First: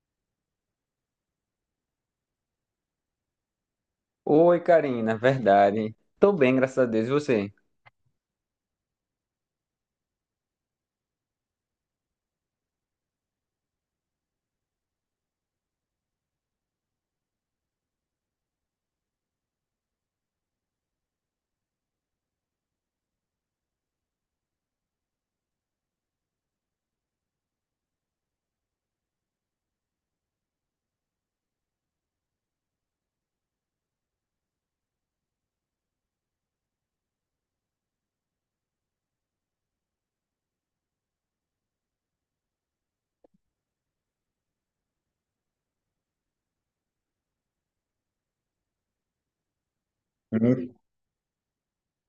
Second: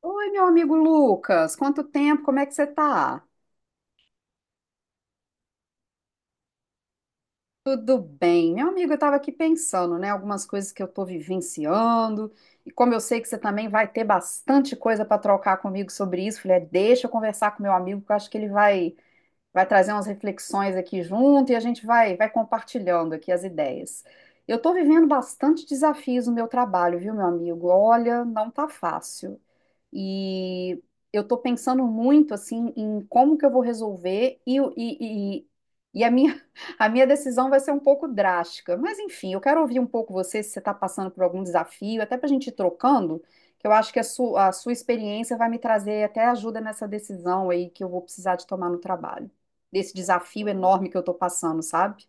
Oi, meu amigo Lucas, quanto tempo, como é que você tá? Oi, Karina, verdade. Tô bem, graças a Deus. E você? Tudo bem, meu amigo, eu estava aqui pensando, né, algumas coisas que eu estou vivenciando, e como eu sei que você também vai ter bastante coisa para trocar comigo sobre isso, falei, é, deixa eu conversar com meu amigo, que eu acho que ele vai, vai trazer umas reflexões aqui junto e a gente vai, vai compartilhando aqui as ideias. Eu estou vivendo bastante desafios no meu trabalho, viu, meu amigo? Olha, não tá fácil. E eu estou pensando muito assim em como que eu vou resolver e a minha, a minha decisão vai ser um pouco drástica. Mas enfim, eu quero ouvir um pouco você se você está passando por algum desafio, até para a gente ir trocando, que eu acho que a sua experiência vai me trazer até ajuda nessa decisão aí que eu vou precisar de tomar no trabalho. Desse desafio Hum. enorme que eu estou passando, sabe?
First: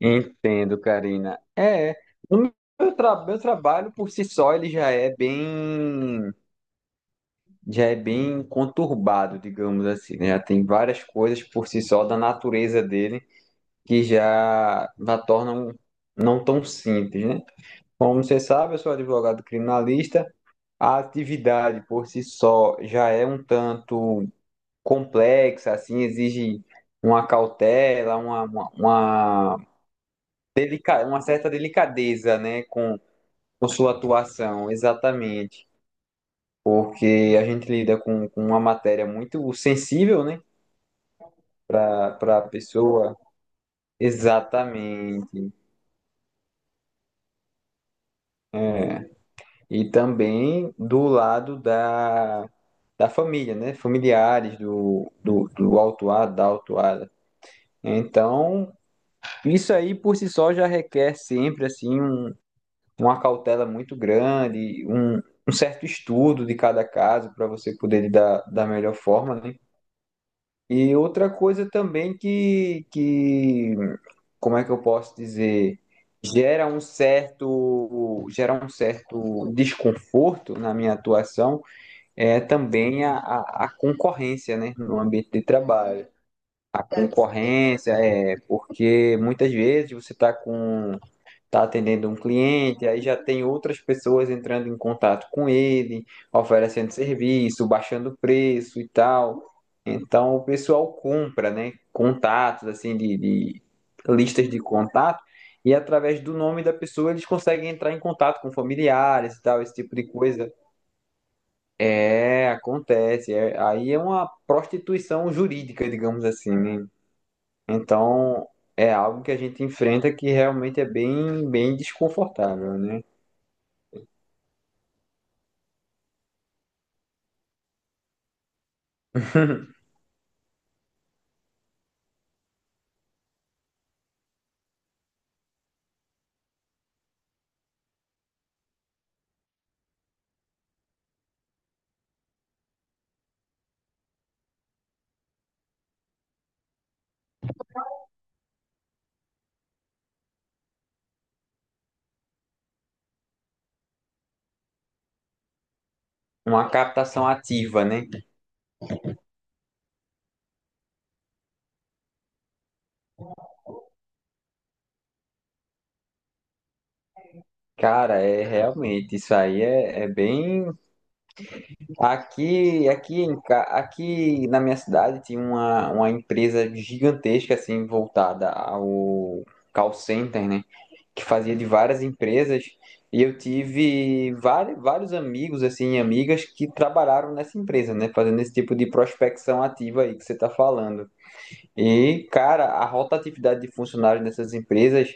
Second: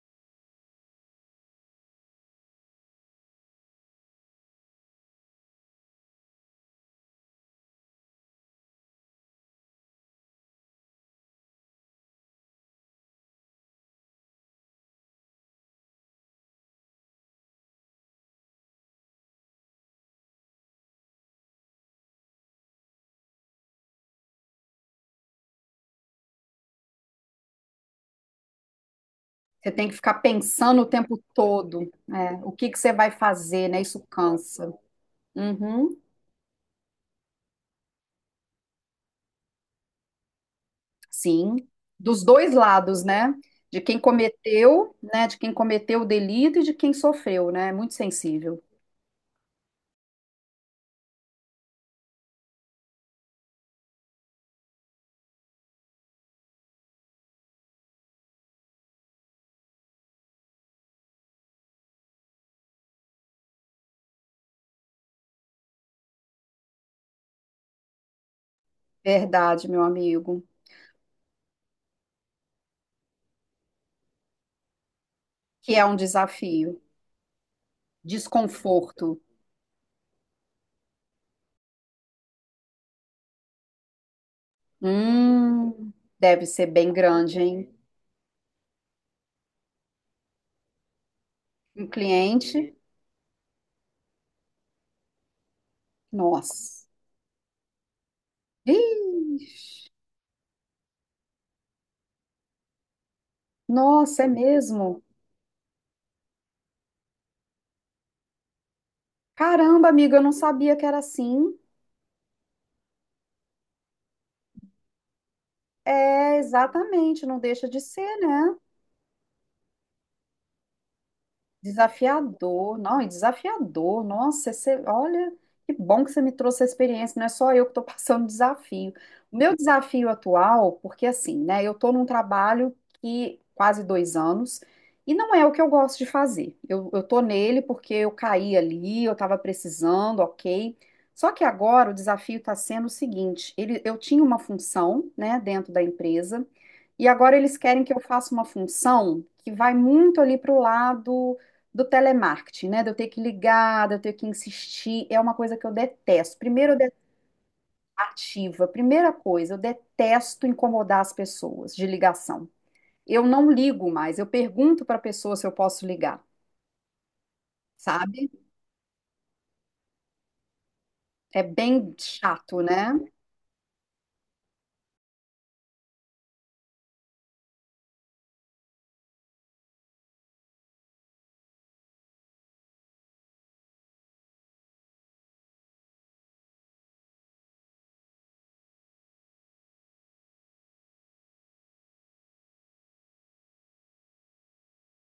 Entendo, Karina. O meu trabalho por si só ele já é bem conturbado, digamos assim, né? Já tem várias coisas por si só da natureza dele que já tornam não tão simples, né? Como você sabe, eu sou advogado criminalista. A atividade por si só já é um tanto complexa, assim, exige uma cautela, Você tem que ficar pensando o tempo uma certa todo, delicadeza, né? O né, que que você com, vai com fazer, né? sua Isso atuação, cansa. exatamente. Uhum. Porque a gente lida com uma matéria muito sensível, né, Sim, dos para a dois lados, pessoa. né? De quem cometeu, né? De Exatamente. quem cometeu o delito e de quem sofreu, né? É muito sensível. E também do lado da família, né? Familiares do autuado, da autuada. Então, isso aí por si só já requer sempre assim uma cautela muito grande, um certo estudo de cada caso para você poder lidar da melhor forma, né? Verdade, meu amigo. E outra coisa também que, como é que eu posso Que dizer, é um gera desafio. um certo, gera um Desconforto. certo desconforto na minha atuação é também a concorrência, né, no ambiente de Hum, trabalho. deve ser A bem grande, hein? concorrência é porque muitas vezes você está com está Um atendendo um cliente, cliente, aí já tem outras pessoas entrando em contato com ele, nossa. oferecendo serviço, baixando preço e tal. Vixe, Então o pessoal compra, né? Contatos, assim, de nossa, é listas de mesmo? contato, e através do nome da pessoa eles conseguem entrar em contato com familiares e tal, esse Caramba, tipo de amiga, eu não coisa. sabia que era assim. É, acontece. Aí é uma prostituição jurídica, digamos É, assim, né? exatamente, não deixa de ser, Então. né? É algo que a gente enfrenta que realmente é bem, bem desconfortável, Desafiador, não, né? e desafiador. Nossa, você, olha, que bom que você me trouxe a experiência. Não é só eu que estou passando desafio. O meu desafio atual, porque assim, né, eu estou num trabalho que quase 2 anos e não é o que eu gosto de fazer. Eu estou nele porque eu caí ali, eu estava precisando, ok. Só que agora o desafio está sendo o seguinte: ele, eu tinha uma função, né, dentro da empresa e agora eles querem que eu faça uma função que vai muito ali para o lado do telemarketing, né? De eu ter que ligar, de eu ter que insistir, é uma coisa que eu detesto. Uma Primeiro, eu detesto captação ativa, né? ativa. Primeira coisa, eu detesto incomodar as pessoas de ligação. Eu não ligo mais, eu pergunto para a pessoa se eu posso ligar, Cara, sabe? é realmente isso aí é bem. É bem chato, Aqui, né? aqui, em ca- aqui na minha cidade tinha uma empresa gigantesca assim voltada ao call center, né? Que fazia de várias empresas e eu tive vários, vários amigos assim, e amigas que trabalharam nessa empresa, né? Fazendo esse tipo de prospecção ativa aí que você tá falando. E, cara, a rotatividade de funcionários dessas empresas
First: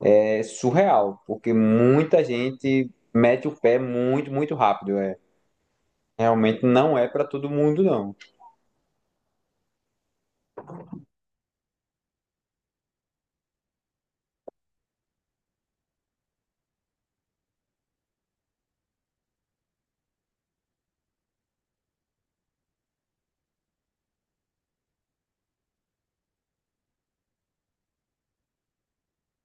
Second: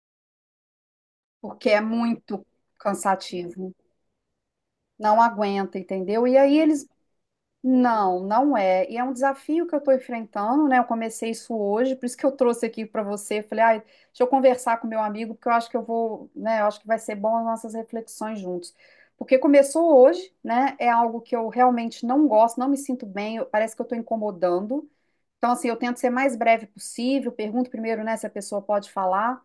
é surreal, porque Porque é muita muito gente mete o cansativo. pé muito, muito rápido. É. Não aguenta, entendeu? E aí Realmente eles. não é para todo mundo, não. Não, não é. E é um desafio que eu estou enfrentando, né? Eu comecei isso hoje, por isso que eu trouxe aqui para você. Falei, ai, deixa eu conversar com meu amigo, porque eu acho que eu vou, né? Eu acho que vai ser bom as nossas reflexões juntos. Porque começou hoje, né? É algo que eu realmente não gosto, não me sinto bem, eu- parece que eu estou incomodando. Então, assim, eu tento ser mais breve possível, pergunto primeiro, né, se a pessoa pode falar.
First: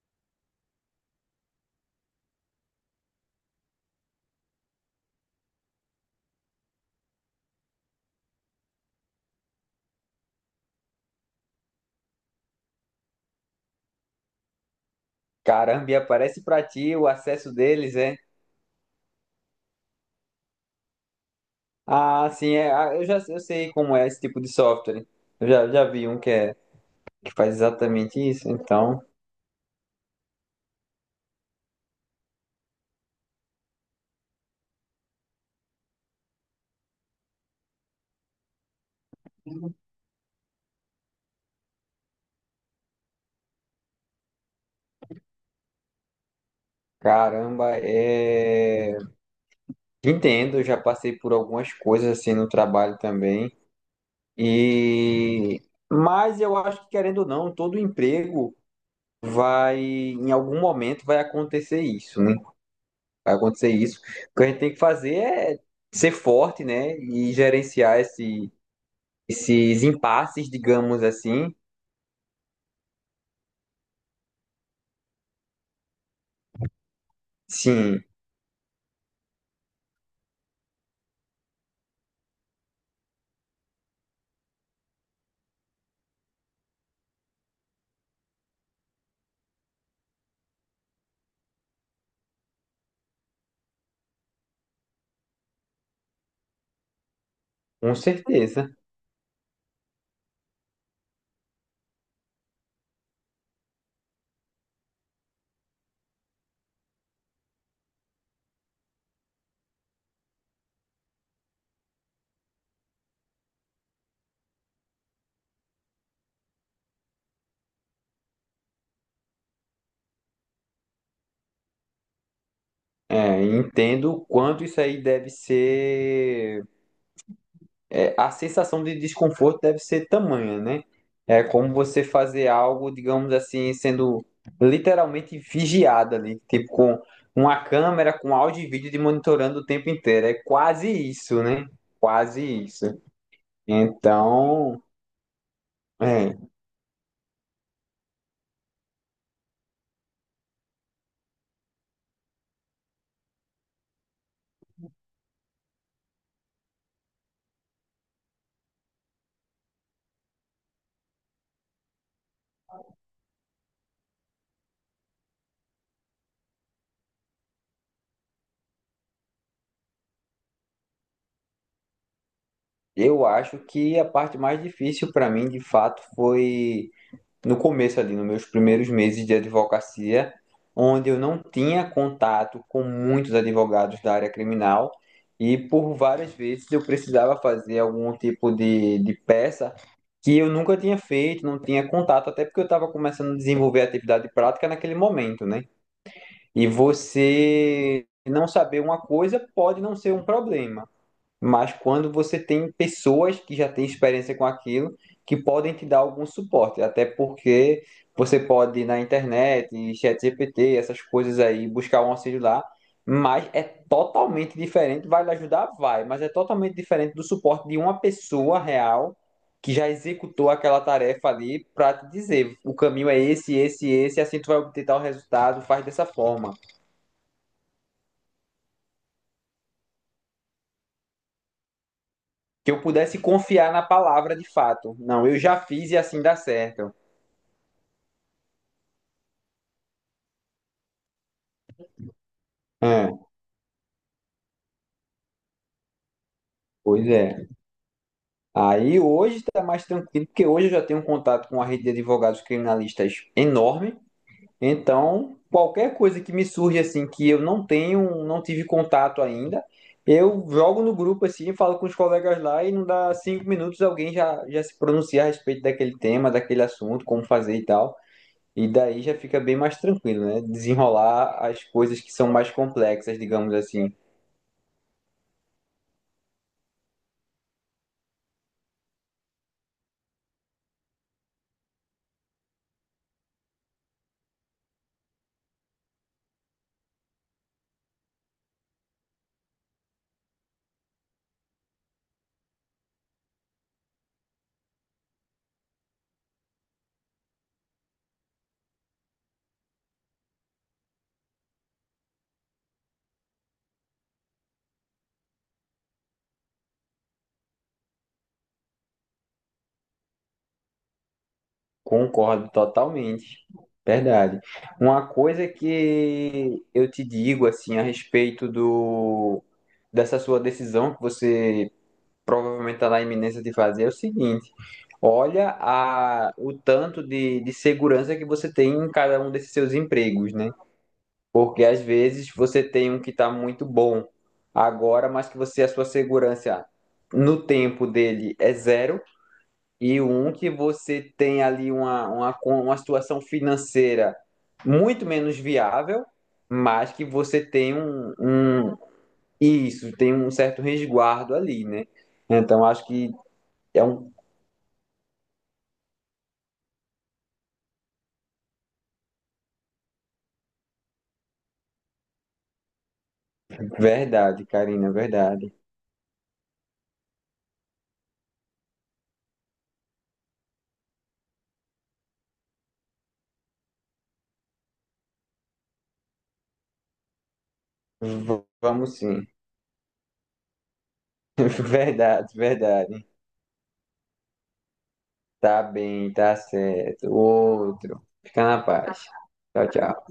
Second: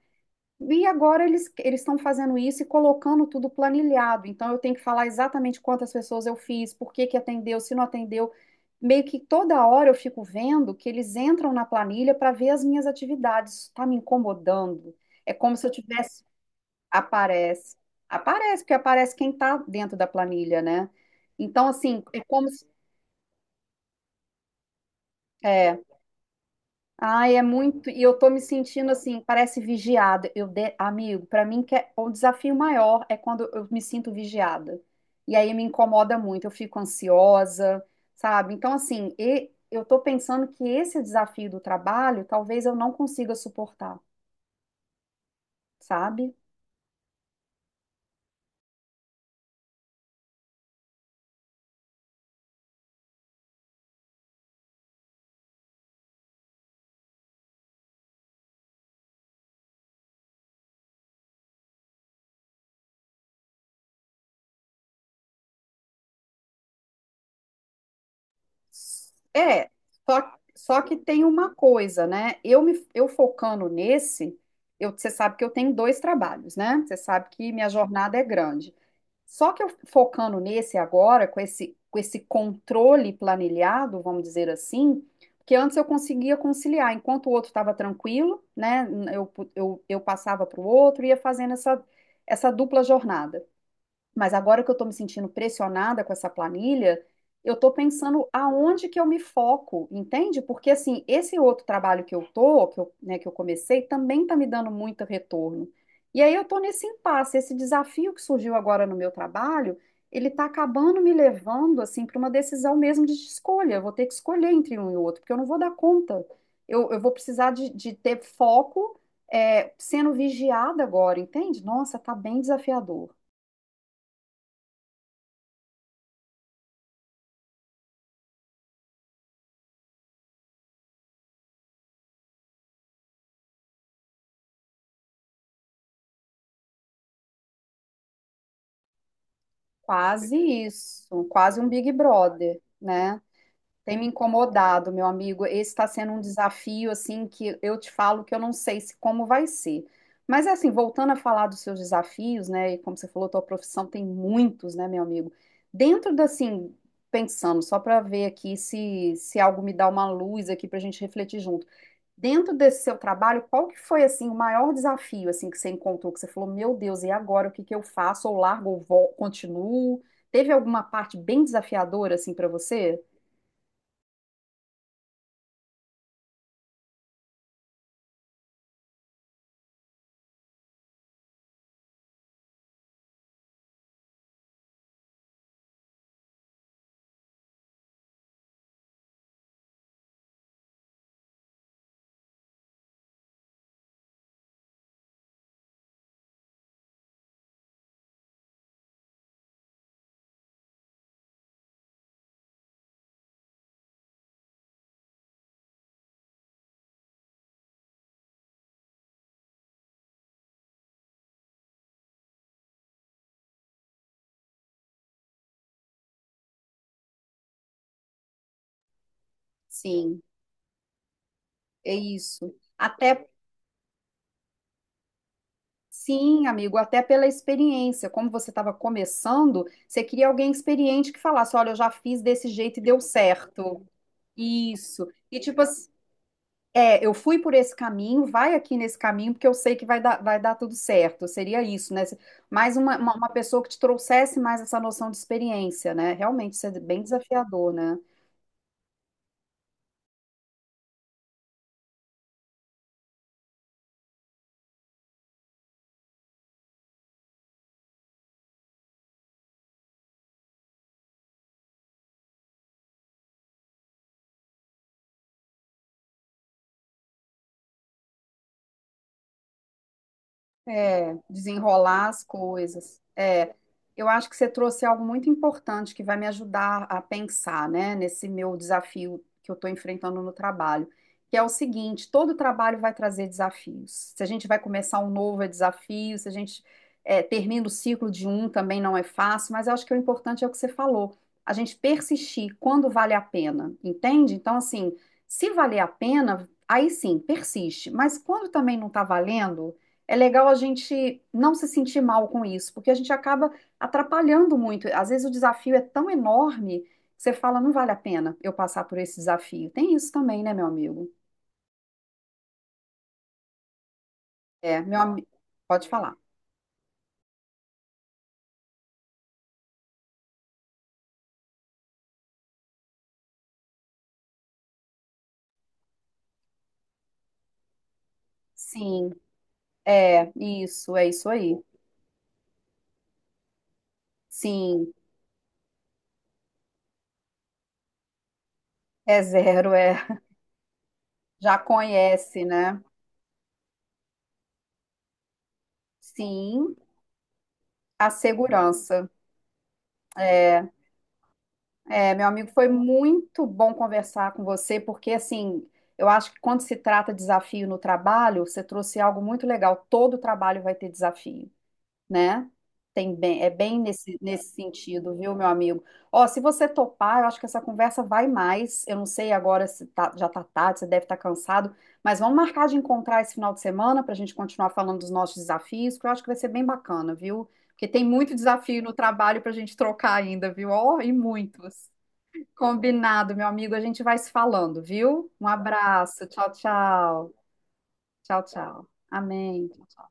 E agora eles estão fazendo isso e colocando tudo planilhado. Então eu tenho que falar exatamente quantas pessoas eu fiz, por que que atendeu, se não atendeu. Meio que toda hora eu fico vendo que eles entram na planilha para ver as minhas atividades. Isso está me incomodando. É como se eu Caramba, e tivesse. aparece para ti o acesso Aparece. deles, é? Aparece, porque aparece quem está dentro da planilha, né? Então, assim, é Ah, como sim, se. é. Ah, eu sei como é esse tipo de software. Eu já, É, já vi um que Ai, é faz muito. E eu exatamente tô me isso, sentindo então. assim, parece vigiada. Eu de- Amigo, pra mim que é o desafio maior é quando eu me sinto vigiada. E aí me incomoda muito, eu fico ansiosa, sabe? Então, assim, e- eu tô pensando que esse desafio do trabalho talvez eu não consiga suportar, sabe? Caramba, é. Entendo, eu já passei por algumas coisas assim no trabalho também. E mas eu acho que, querendo ou não, todo emprego vai, em algum momento vai acontecer isso, né? Vai acontecer isso. O que a gente tem que fazer é ser forte, né? E gerenciar É, esses só, impasses, só que digamos tem assim. uma coisa, né? Eu me eu focando nesse, eu, você sabe que eu tenho dois trabalhos, né? Você sabe que minha Sim, jornada é grande. Só que eu focando nesse agora, com esse controle planilhado, vamos dizer assim, que antes eu conseguia conciliar, enquanto o outro estava tranquilo, né? Eu passava para o outro e ia fazendo essa dupla jornada. Mas agora que eu estou me sentindo pressionada com essa planilha, eu estou com pensando certeza. aonde que eu me foco, entende? Porque assim, esse outro trabalho que eu tô, que eu, né, que eu comecei, também está me dando muito retorno. E aí eu estou nesse impasse, esse desafio que surgiu agora no meu trabalho, ele está acabando me levando assim para uma decisão mesmo de escolha. Eu vou ter que escolher entre um e outro, porque eu não vou dar conta. Eu vou precisar de ter foco, é, sendo vigiada agora, entende? Nossa, tá bem desafiador. É, entendo o quanto isso aí deve ser a sensação de desconforto deve ser tamanha, né? É como você fazer algo, digamos assim, sendo literalmente vigiado ali, tipo com uma câmera com áudio e vídeo de monitorando o tempo inteiro. É Quase quase isso, isso, quase né? um Big Quase Brother, isso. né? Tem me Então, incomodado, meu amigo. Esse está sendo um é, desafio, assim, que eu te falo que eu não sei se como vai ser. Mas, assim, voltando a falar dos seus desafios, né? E como você falou, tua profissão tem muitos, né, meu amigo? Dentro da, assim, pensando, só para ver aqui se, se algo me dá uma luz aqui para a gente refletir junto. Dentro desse seu trabalho, qual que foi assim o maior desafio assim que você encontrou que você falou, meu Deus, e agora o que que eu faço? Ou largo ou vol- continuo? Teve alguma parte bem desafiadora assim para você? eu acho que a parte mais difícil para mim, de fato, foi no começo ali, nos meus primeiros meses de advocacia, onde eu não tinha contato com muitos advogados da área criminal e por várias vezes eu precisava fazer algum tipo de peça que eu nunca tinha feito, não tinha contato, até porque eu estava começando a desenvolver atividade prática naquele momento, né? E você não saber uma coisa pode não ser um problema, mas quando você tem pessoas que já têm experiência com aquilo, que podem te dar algum suporte, até porque você pode ir na internet, em ChatGPT, essas coisas aí, buscar um auxílio lá, mas é totalmente diferente. Vai lhe ajudar? Vai, mas é totalmente diferente do suporte de uma pessoa real que já Sim, executou aquela tarefa ali para é te isso. dizer, o caminho é Até esse, esse, esse, assim tu vai obter tal resultado, faz dessa sim, forma. amigo, até pela experiência, como você estava começando, você queria alguém experiente que falasse, olha, eu já fiz desse Que jeito eu e deu pudesse confiar na certo. palavra de fato. Isso. Não, eu E já tipo fiz assim, e assim dá certo. é, eu fui por esse caminho, vai aqui nesse caminho, porque eu sei que vai dar tudo certo. Seria isso, né? Mais É, uma pessoa que te trouxesse mais essa noção de experiência, né? Realmente, isso é bem pois é. desafiador, né? Aí hoje está mais tranquilo, porque hoje eu já tenho um contato com a rede de advogados criminalistas enorme. Então, qualquer coisa que me surge assim que eu não tenho, não tive contato ainda, eu jogo no grupo assim, falo com os colegas lá e não dá 5 minutos alguém já se pronuncia a respeito daquele tema, daquele assunto, como fazer e tal. E daí já fica bem mais tranquilo, né? É, Desenrolar as coisas desenrolar que as são mais coisas. complexas, digamos É, assim. eu acho que você trouxe algo muito importante que vai me ajudar a pensar, né, nesse meu desafio que eu estou enfrentando no trabalho, que é o seguinte: todo trabalho vai trazer desafios. Se a gente vai começar um novo, é desafio, se a gente é, termina o ciclo de um, também não é fácil, mas eu acho que o importante é o que você falou, a gente persistir quando vale a pena, entende? Então, assim, se valer a pena, aí sim, persiste, mas quando também não está valendo é legal a gente não se sentir mal com isso, porque a gente acaba atrapalhando muito. Às vezes o desafio é tão enorme que você fala, não vale a pena eu passar por esse desafio. Tem isso também, né, meu amigo? Concordo totalmente. Verdade. É, meu Uma amigo, coisa pode falar. que eu te digo assim a respeito do dessa sua decisão que você provavelmente está na iminência de fazer é o seguinte: olha o tanto de segurança que você tem em Sim, cada um desses seus empregos, né? É isso aí. Porque às vezes você tem um que está muito bom Sim, agora, mas que você a sua segurança no tempo dele é zero é zero, é. e um que você tem Já ali conhece, uma né? situação financeira muito menos viável, Sim, mas que você tem a um segurança. isso, tem um certo É, resguardo ali, né? é, meu amigo, Então foi acho que muito bom é um. conversar com você, porque assim, eu acho que quando se trata de desafio no trabalho, você trouxe algo muito legal. Todo trabalho vai ter desafio, né? Tem bem, é bem nesse, Verdade, nesse Karina, sentido, viu, meu verdade. amigo? Ó, se você topar, eu acho que essa conversa vai mais. Eu não sei agora se tá- já tá tarde, você deve estar cansado, mas vamos marcar de encontrar esse final de semana para a gente continuar falando dos nossos desafios, que eu acho que vai ser bem bacana, viu? Porque tem muito V- desafio no vamos sim. trabalho para a gente trocar ainda, viu? Ó, e muitos. Verdade, verdade. Combinado, meu amigo. A gente vai se falando, viu? Um Tá bem, abraço. tá Tchau, certo. tchau. Outro. Tchau, Fica na tchau. paz. Tchau, Amém. tchau.